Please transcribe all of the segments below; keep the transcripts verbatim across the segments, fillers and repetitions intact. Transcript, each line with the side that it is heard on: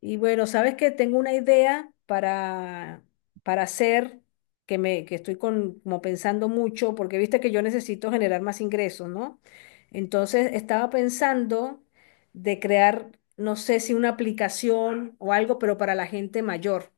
left: Y bueno, sabes que tengo una idea para, para hacer, que me, que estoy con- como pensando mucho, porque viste que yo necesito generar más ingresos, ¿no? Entonces estaba pensando de crear, no sé si una aplicación o algo, pero para la gente mayor.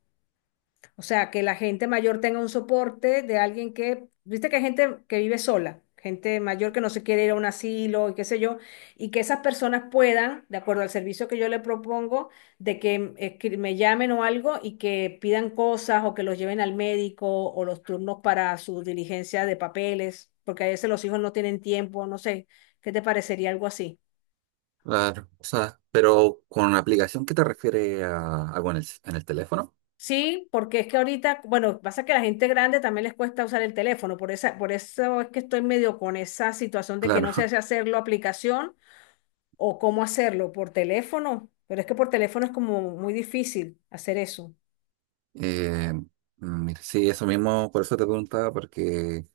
left: O sea, que la gente mayor tenga un soporte de alguien que, viste que hay gente que vive sola, gente mayor que no se quiere ir a un asilo y qué sé yo, y que esas personas puedan, de acuerdo al servicio que yo le propongo, de que eh, que me llamen o algo y que pidan cosas o que los lleven al médico o los turnos para su diligencia de papeles, porque a veces los hijos no tienen tiempo, no sé, ¿qué te parecería algo así?
right: Claro, o sea, pero con una aplicación, ¿qué te refiere a algo en el, en el teléfono?
left: Sí, porque es que ahorita, bueno, pasa que a la gente grande también les cuesta usar el teléfono, por esa, por eso es que estoy medio con esa situación de que no sé
right: Claro.
left: si hacerlo aplicación o cómo hacerlo por teléfono, pero es que por teléfono es como muy difícil hacer eso.
right: eh, Mira, sí, eso mismo, por eso te preguntaba, porque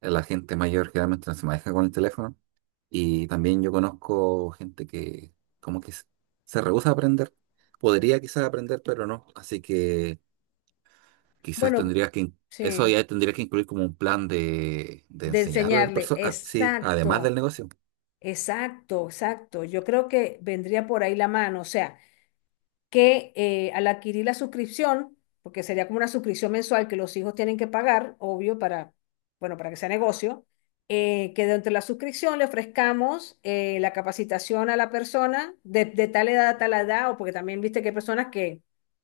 right: la gente mayor generalmente no se maneja con el teléfono, y también yo conozco gente que como que se se rehúsa a aprender. Podría quizás aprender, pero no, así que quizás
left: Bueno,
right: tendrías que, in- eso
left: sí,
right: ya tendría que incluir como un plan de, de
left: de
right: enseñarle a las
left: enseñarle,
right: personas, ah, sí, además
left: exacto,
right: del negocio.
left: exacto, exacto. Yo creo que vendría por ahí la mano, o sea. Que eh, al adquirir la suscripción, porque sería como una suscripción mensual que los hijos tienen que pagar, obvio, para, bueno, para que sea negocio, eh, que dentro de la suscripción le ofrezcamos eh, la capacitación a la persona de, de tal edad a tal edad, o porque también viste que hay personas que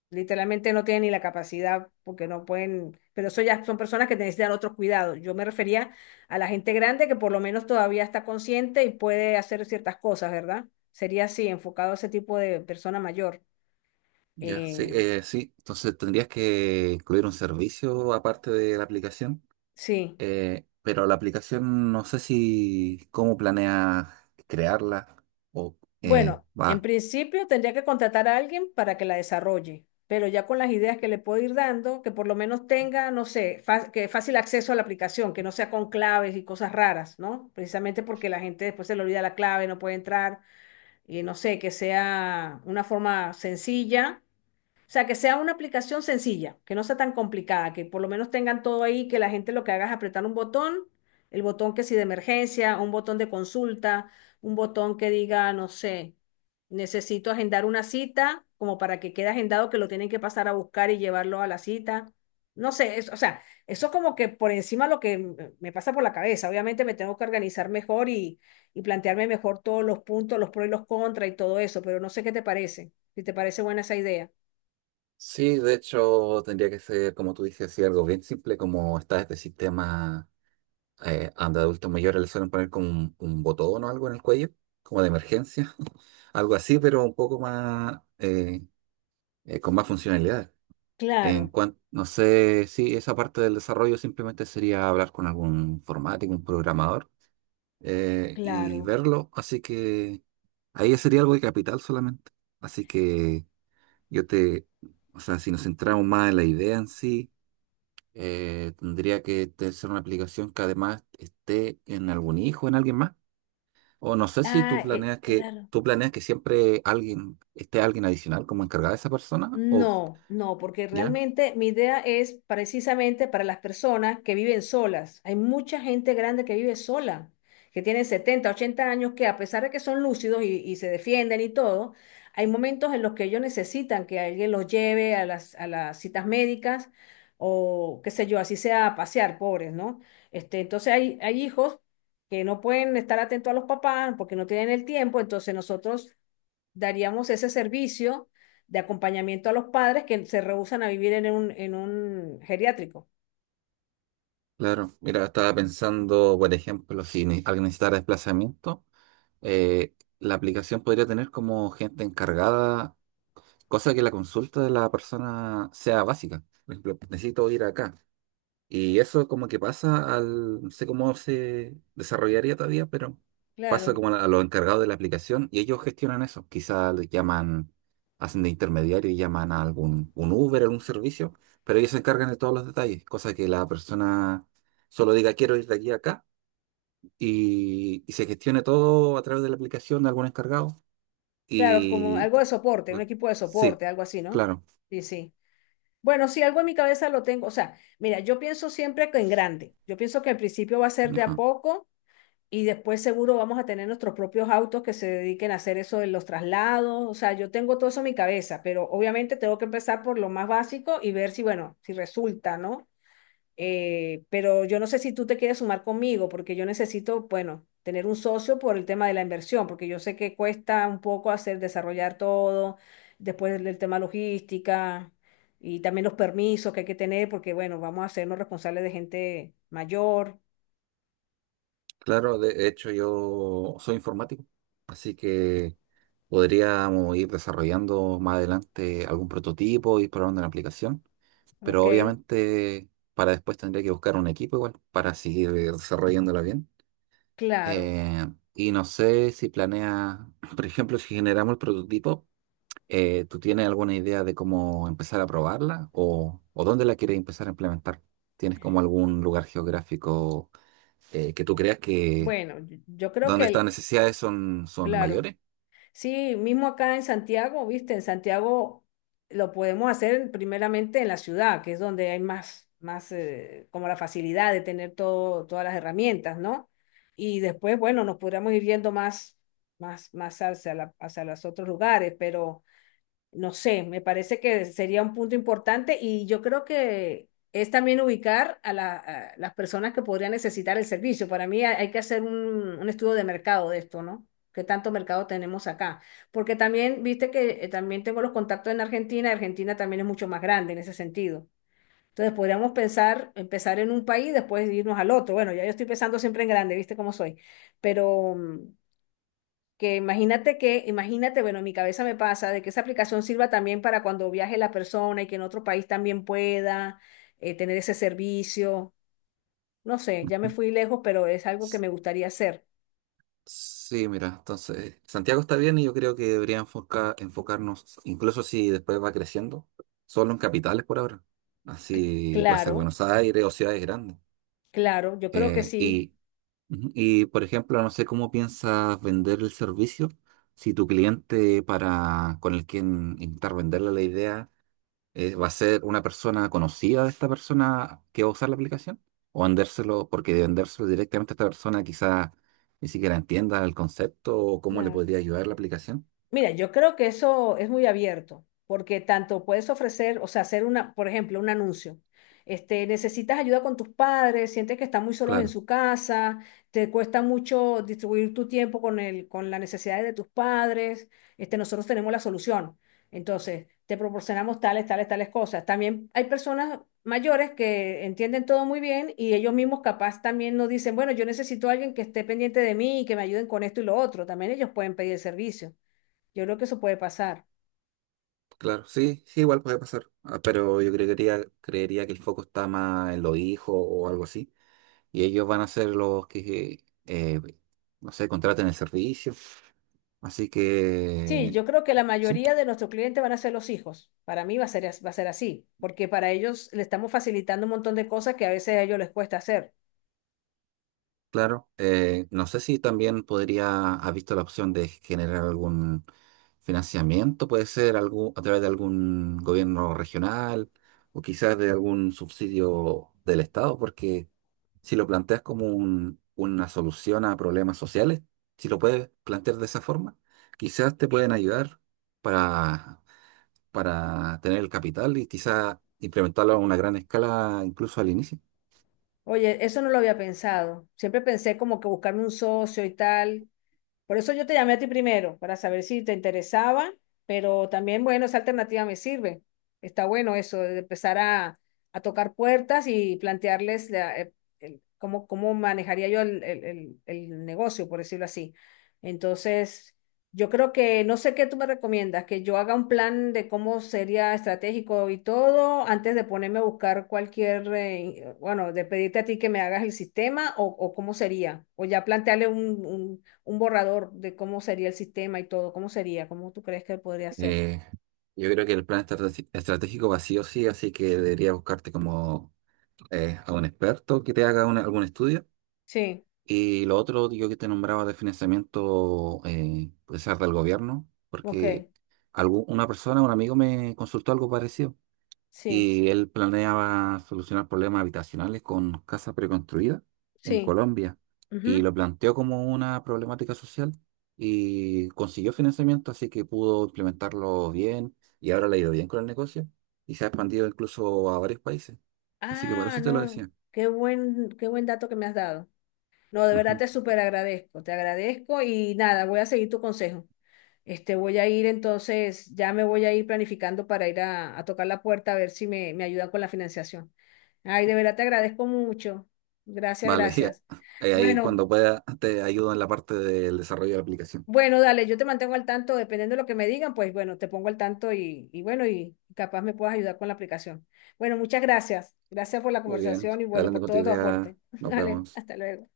left: literalmente no tienen ni la capacidad porque no pueden, pero eso ya son personas que necesitan otros cuidados. Yo me refería a la gente grande que por lo menos todavía está consciente y puede hacer ciertas cosas, ¿verdad? Sería así, enfocado a ese tipo de persona mayor.
right: Ya, sí,
left: Eh,
right: eh, sí. Entonces tendrías que incluir un servicio aparte de la aplicación,
left: sí,
right: eh, pero la aplicación no sé si cómo planeas crearla o eh,
left: bueno, en
right: va.
left: principio tendría que contratar a alguien para que la desarrolle, pero ya con las ideas que le puedo ir dando, que por lo menos tenga, no sé, fa- que fácil acceso a la aplicación, que no sea con claves y cosas raras, ¿no? Precisamente porque la gente después se le olvida la clave, no puede entrar, y no sé, que sea una forma sencilla. O sea, que sea una aplicación sencilla, que no sea tan complicada, que por lo menos tengan todo ahí, que la gente lo que haga es apretar un botón, el botón que si de emergencia, un botón de consulta, un botón que diga, no sé, necesito agendar una cita, como para que quede agendado que lo tienen que pasar a buscar y llevarlo a la cita. No sé, es- o sea, eso es como que por encima lo que m- me pasa por la cabeza. Obviamente me tengo que organizar mejor y, y plantearme mejor todos los puntos, los pros y los contras y todo eso, pero no sé qué te parece, si te parece buena esa idea.
right: Sí, de hecho tendría que ser, como tú dices, así algo bien simple, como está este sistema, eh, donde adultos mayores le suelen poner como un, un botón o algo en el cuello, como de emergencia, algo así, pero un poco más, eh, eh, con más funcionalidad.
left: Claro,
right: En cuanto, no sé si esa parte del desarrollo simplemente sería hablar con algún informático, un programador, eh, y
left: claro.
right: verlo. Así que ahí sería algo de capital solamente. Así que yo te, o sea, si nos centramos más en la idea en sí, eh, tendría que te- ser una aplicación que además esté en algún hijo, en alguien más. O no sé si tú
left: Ah, eh,
right: planeas que,
left: claro.
right: tú
left: Sí.
right: planeas que siempre alguien, esté alguien adicional como encargada de esa persona, o
left: No, no, porque
right: ya.
left: realmente mi idea es precisamente para las personas que viven solas. Hay mucha gente grande que vive sola, que tiene setenta, ochenta años, que a pesar de que son lúcidos y, y se defienden y todo, hay momentos en los que ellos necesitan que alguien los lleve a las, a las citas médicas o qué sé yo, así sea a pasear, pobres, ¿no? Este, entonces hay, hay hijos que no pueden estar atentos a los papás porque no tienen el tiempo, entonces nosotros daríamos ese servicio de acompañamiento a los padres que se rehúsan a vivir en un, en un geriátrico.
right: Claro, mira, estaba pensando, por ejemplo, si ne- alguien necesitara desplazamiento, eh, la aplicación podría tener como gente encargada, cosa que la consulta de la persona sea básica. Por ejemplo, necesito ir acá. Y eso como que pasa al, no sé cómo se desarrollaría todavía, pero pasa
left: Claro,
right: como a, a los encargados de la aplicación y ellos gestionan eso. Quizá le llaman, hacen de intermediario y llaman a algún un Uber, algún servicio, pero ellos se encargan de todos los detalles, cosa que la persona solo diga quiero ir de aquí a acá y, y se gestione todo a través de la aplicación de algún encargado.
left: claro, como
right: Y
left: algo de soporte, un
right: pues,
left: equipo de
right: sí,
left: soporte, algo así, ¿no?
right: claro.
left: Sí, sí. Bueno, sí, algo en mi cabeza lo tengo. O sea, mira, yo pienso siempre que en grande. Yo pienso que al principio va a ser de a
right: Ajá.
left: poco y después seguro vamos a tener nuestros propios autos que se dediquen a hacer eso de los traslados. O sea, yo tengo todo eso en mi cabeza, pero obviamente tengo que empezar por lo más básico y ver si, bueno, si resulta, ¿no? Eh, pero yo no sé si tú te quieres sumar conmigo, porque yo necesito, bueno, tener un socio por el tema de la inversión, porque yo sé que cuesta un poco hacer desarrollar todo, después el tema logística y también los permisos que hay que tener, porque bueno, vamos a hacernos responsables de gente mayor,
right: Claro, de hecho yo soy informático, así que... Podríamos ir desarrollando más adelante algún prototipo, ir probando la aplicación,
left: ¿ok?
right: pero obviamente para después tendría que buscar un equipo igual para seguir desarrollándola bien.
left: Claro.
right: Eh, y no sé si planea, por ejemplo, si generamos el prototipo, eh, ¿tú tienes alguna idea de cómo empezar a probarla o, o dónde la quieres empezar a implementar? ¿Tienes como algún lugar geográfico eh, que tú creas que
left: Bueno, yo yo creo
right: donde
left: que
right: estas
left: el,
right: necesidades son, son
left: claro.
right: mayores?
left: Sí, mismo acá en Santiago, viste, en Santiago lo podemos hacer primeramente en la ciudad, que es donde hay más, más eh, como la facilidad de tener todo, todas las herramientas, ¿no? Y después, bueno, nos podríamos ir yendo más, más, más hacia la- hacia los otros lugares, pero... No sé, me parece que sería un punto importante y yo creo que es también ubicar a, la- a las personas que podrían necesitar el servicio. Para mí hay hay que hacer un, un estudio de mercado de esto, ¿no? ¿Qué tanto mercado tenemos acá? Porque también, viste que eh, también tengo los contactos en Argentina, Argentina también es mucho más grande en ese sentido. Entonces podríamos pensar, empezar en un país, después irnos al otro. Bueno, ya yo estoy pensando siempre en grande, viste cómo soy, pero... mm, que imagínate que, imagínate, bueno, en mi cabeza me pasa de que esa aplicación sirva también para cuando viaje la persona y que en otro país también pueda eh, tener ese servicio. No sé, ya me
right: Ujú.
left: fui lejos, pero es algo que me gustaría hacer.
right: Sí, mira, entonces Santiago está bien y yo creo que debería enfoca- enfocarnos, incluso si después va creciendo, solo en capitales por ahora.
left: Cl-
right: Así puede ser
left: claro,
right: Buenos Aires o ciudades grandes.
left: claro, yo creo que
right: Eh,
left: sí.
right: y, ujú, y, por ejemplo, no sé cómo piensas vender el servicio. Si tu cliente para con el quien intentar venderle la idea, eh, ¿va a ser una persona conocida de esta persona que va a usar la aplicación? ¿O vendérselo, porque de vendérselo directamente a esta persona quizás ni siquiera entienda el concepto o cómo le
left: Claro.
right: podría ayudar la aplicación?
left: Mira, yo creo que eso es muy abierto, porque tanto puedes ofrecer, o sea, hacer una, por ejemplo, un anuncio. Este, necesitas ayuda con tus padres, sientes que están muy solos en
right: Claro,
left: su casa, te cuesta mucho distribuir tu tiempo con el, con las necesidades de tus padres. Este, nosotros tenemos la solución. Entonces, te proporcionamos tales, tales, tales cosas. También hay personas mayores que entienden todo muy bien y ellos mismos capaz también nos dicen, bueno, yo necesito a alguien que esté pendiente de mí y que me ayuden con esto y lo otro. También ellos pueden pedir el servicio. Yo creo que eso puede pasar.
right: claro, sí, sí, igual puede pasar. Ah, pero yo creería, creería que el foco está más en los hijos o algo así. Y ellos van a ser los que, eh, no sé, contraten el servicio. Así
left: Sí,
right: que,
left: yo creo que la
right: sí.
left: mayoría de nuestros clientes van a ser los hijos. Para mí va a ser, as- va a ser así, porque para ellos le estamos facilitando un montón de cosas que a veces a ellos les cuesta hacer.
right: Claro, eh, no sé si también podría, has visto la opción de generar algún financiamiento, puede ser algún, a través de algún gobierno regional o quizás de algún subsidio del Estado, porque si lo planteas como un- una solución a problemas sociales, si lo puedes plantear de esa forma, quizás te pueden ayudar para, para tener el capital y quizás implementarlo a una gran escala incluso al inicio.
left: Oye, eso no lo había pensado. Siempre pensé como que buscarme un socio y tal, por eso yo te llamé a ti primero, para saber si te interesaba, pero también, bueno, esa alternativa me sirve. Está bueno eso, de empezar a, a tocar puertas y plantearles la- el- el- cómo, cómo manejaría yo el, el- el- el negocio, por decirlo así. Entonces, yo creo que, no sé qué tú me recomiendas, que yo haga un plan de cómo sería estratégico y todo antes de ponerme a buscar cualquier, eh, bueno, de pedirte a ti que me hagas el sistema o, o cómo sería, o ya plantearle un, un un borrador de cómo sería el sistema y todo, cómo sería, cómo tú crees que podría ser.
right: Eh, yo creo que el plan estrate- estratégico va sí o sí, así que debería buscarte como eh, a un experto que te haga una- algún estudio.
left: Sí,
right: Y lo otro, yo que te nombraba de financiamiento, eh, puede ser del gobierno,
left: ok,
right: porque algú- una persona, un amigo me consultó algo parecido
left: sí,
right: y él planeaba solucionar problemas habitacionales con casas preconstruidas en
left: sí.
right: Colombia y
left: Ujú.
right: lo planteó como una problemática social y consiguió financiamiento, así que pudo implementarlo bien y ahora le ha ido bien con el negocio y se ha expandido incluso a varios países. Así que por
left: Ah,
right: eso te lo
left: no,
right: decía.
left: qué buen, qué buen dato que me has dado. No, de verdad
right: Ujú.
left: te súper agradezco, te agradezco y nada, voy a seguir tu consejo. Este, voy a ir entonces, ya me voy a ir planificando para ir a, a tocar la puerta a ver si me, me ayudan con la financiación. Ay, de verdad te agradezco mucho. Gracias,
right: Vale, y a-
left: gracias.
right: ahí
left: Bueno.
right: cuando pueda te ayudo en la parte del desarrollo de la aplicación.
left: Bueno, dale, yo te mantengo al tanto, dependiendo de lo que me digan, pues bueno, te pongo al tanto y, y bueno, y capaz me puedas ayudar con la aplicación. Bueno, muchas gracias. Gracias por la
right: Muy bien,
left: conversación y bueno,
right: adelante
left: por
right: con tu
left: todo tu
right: idea,
left: aporte.
right: nos
left: Dale,
right: vemos.
left: hasta luego.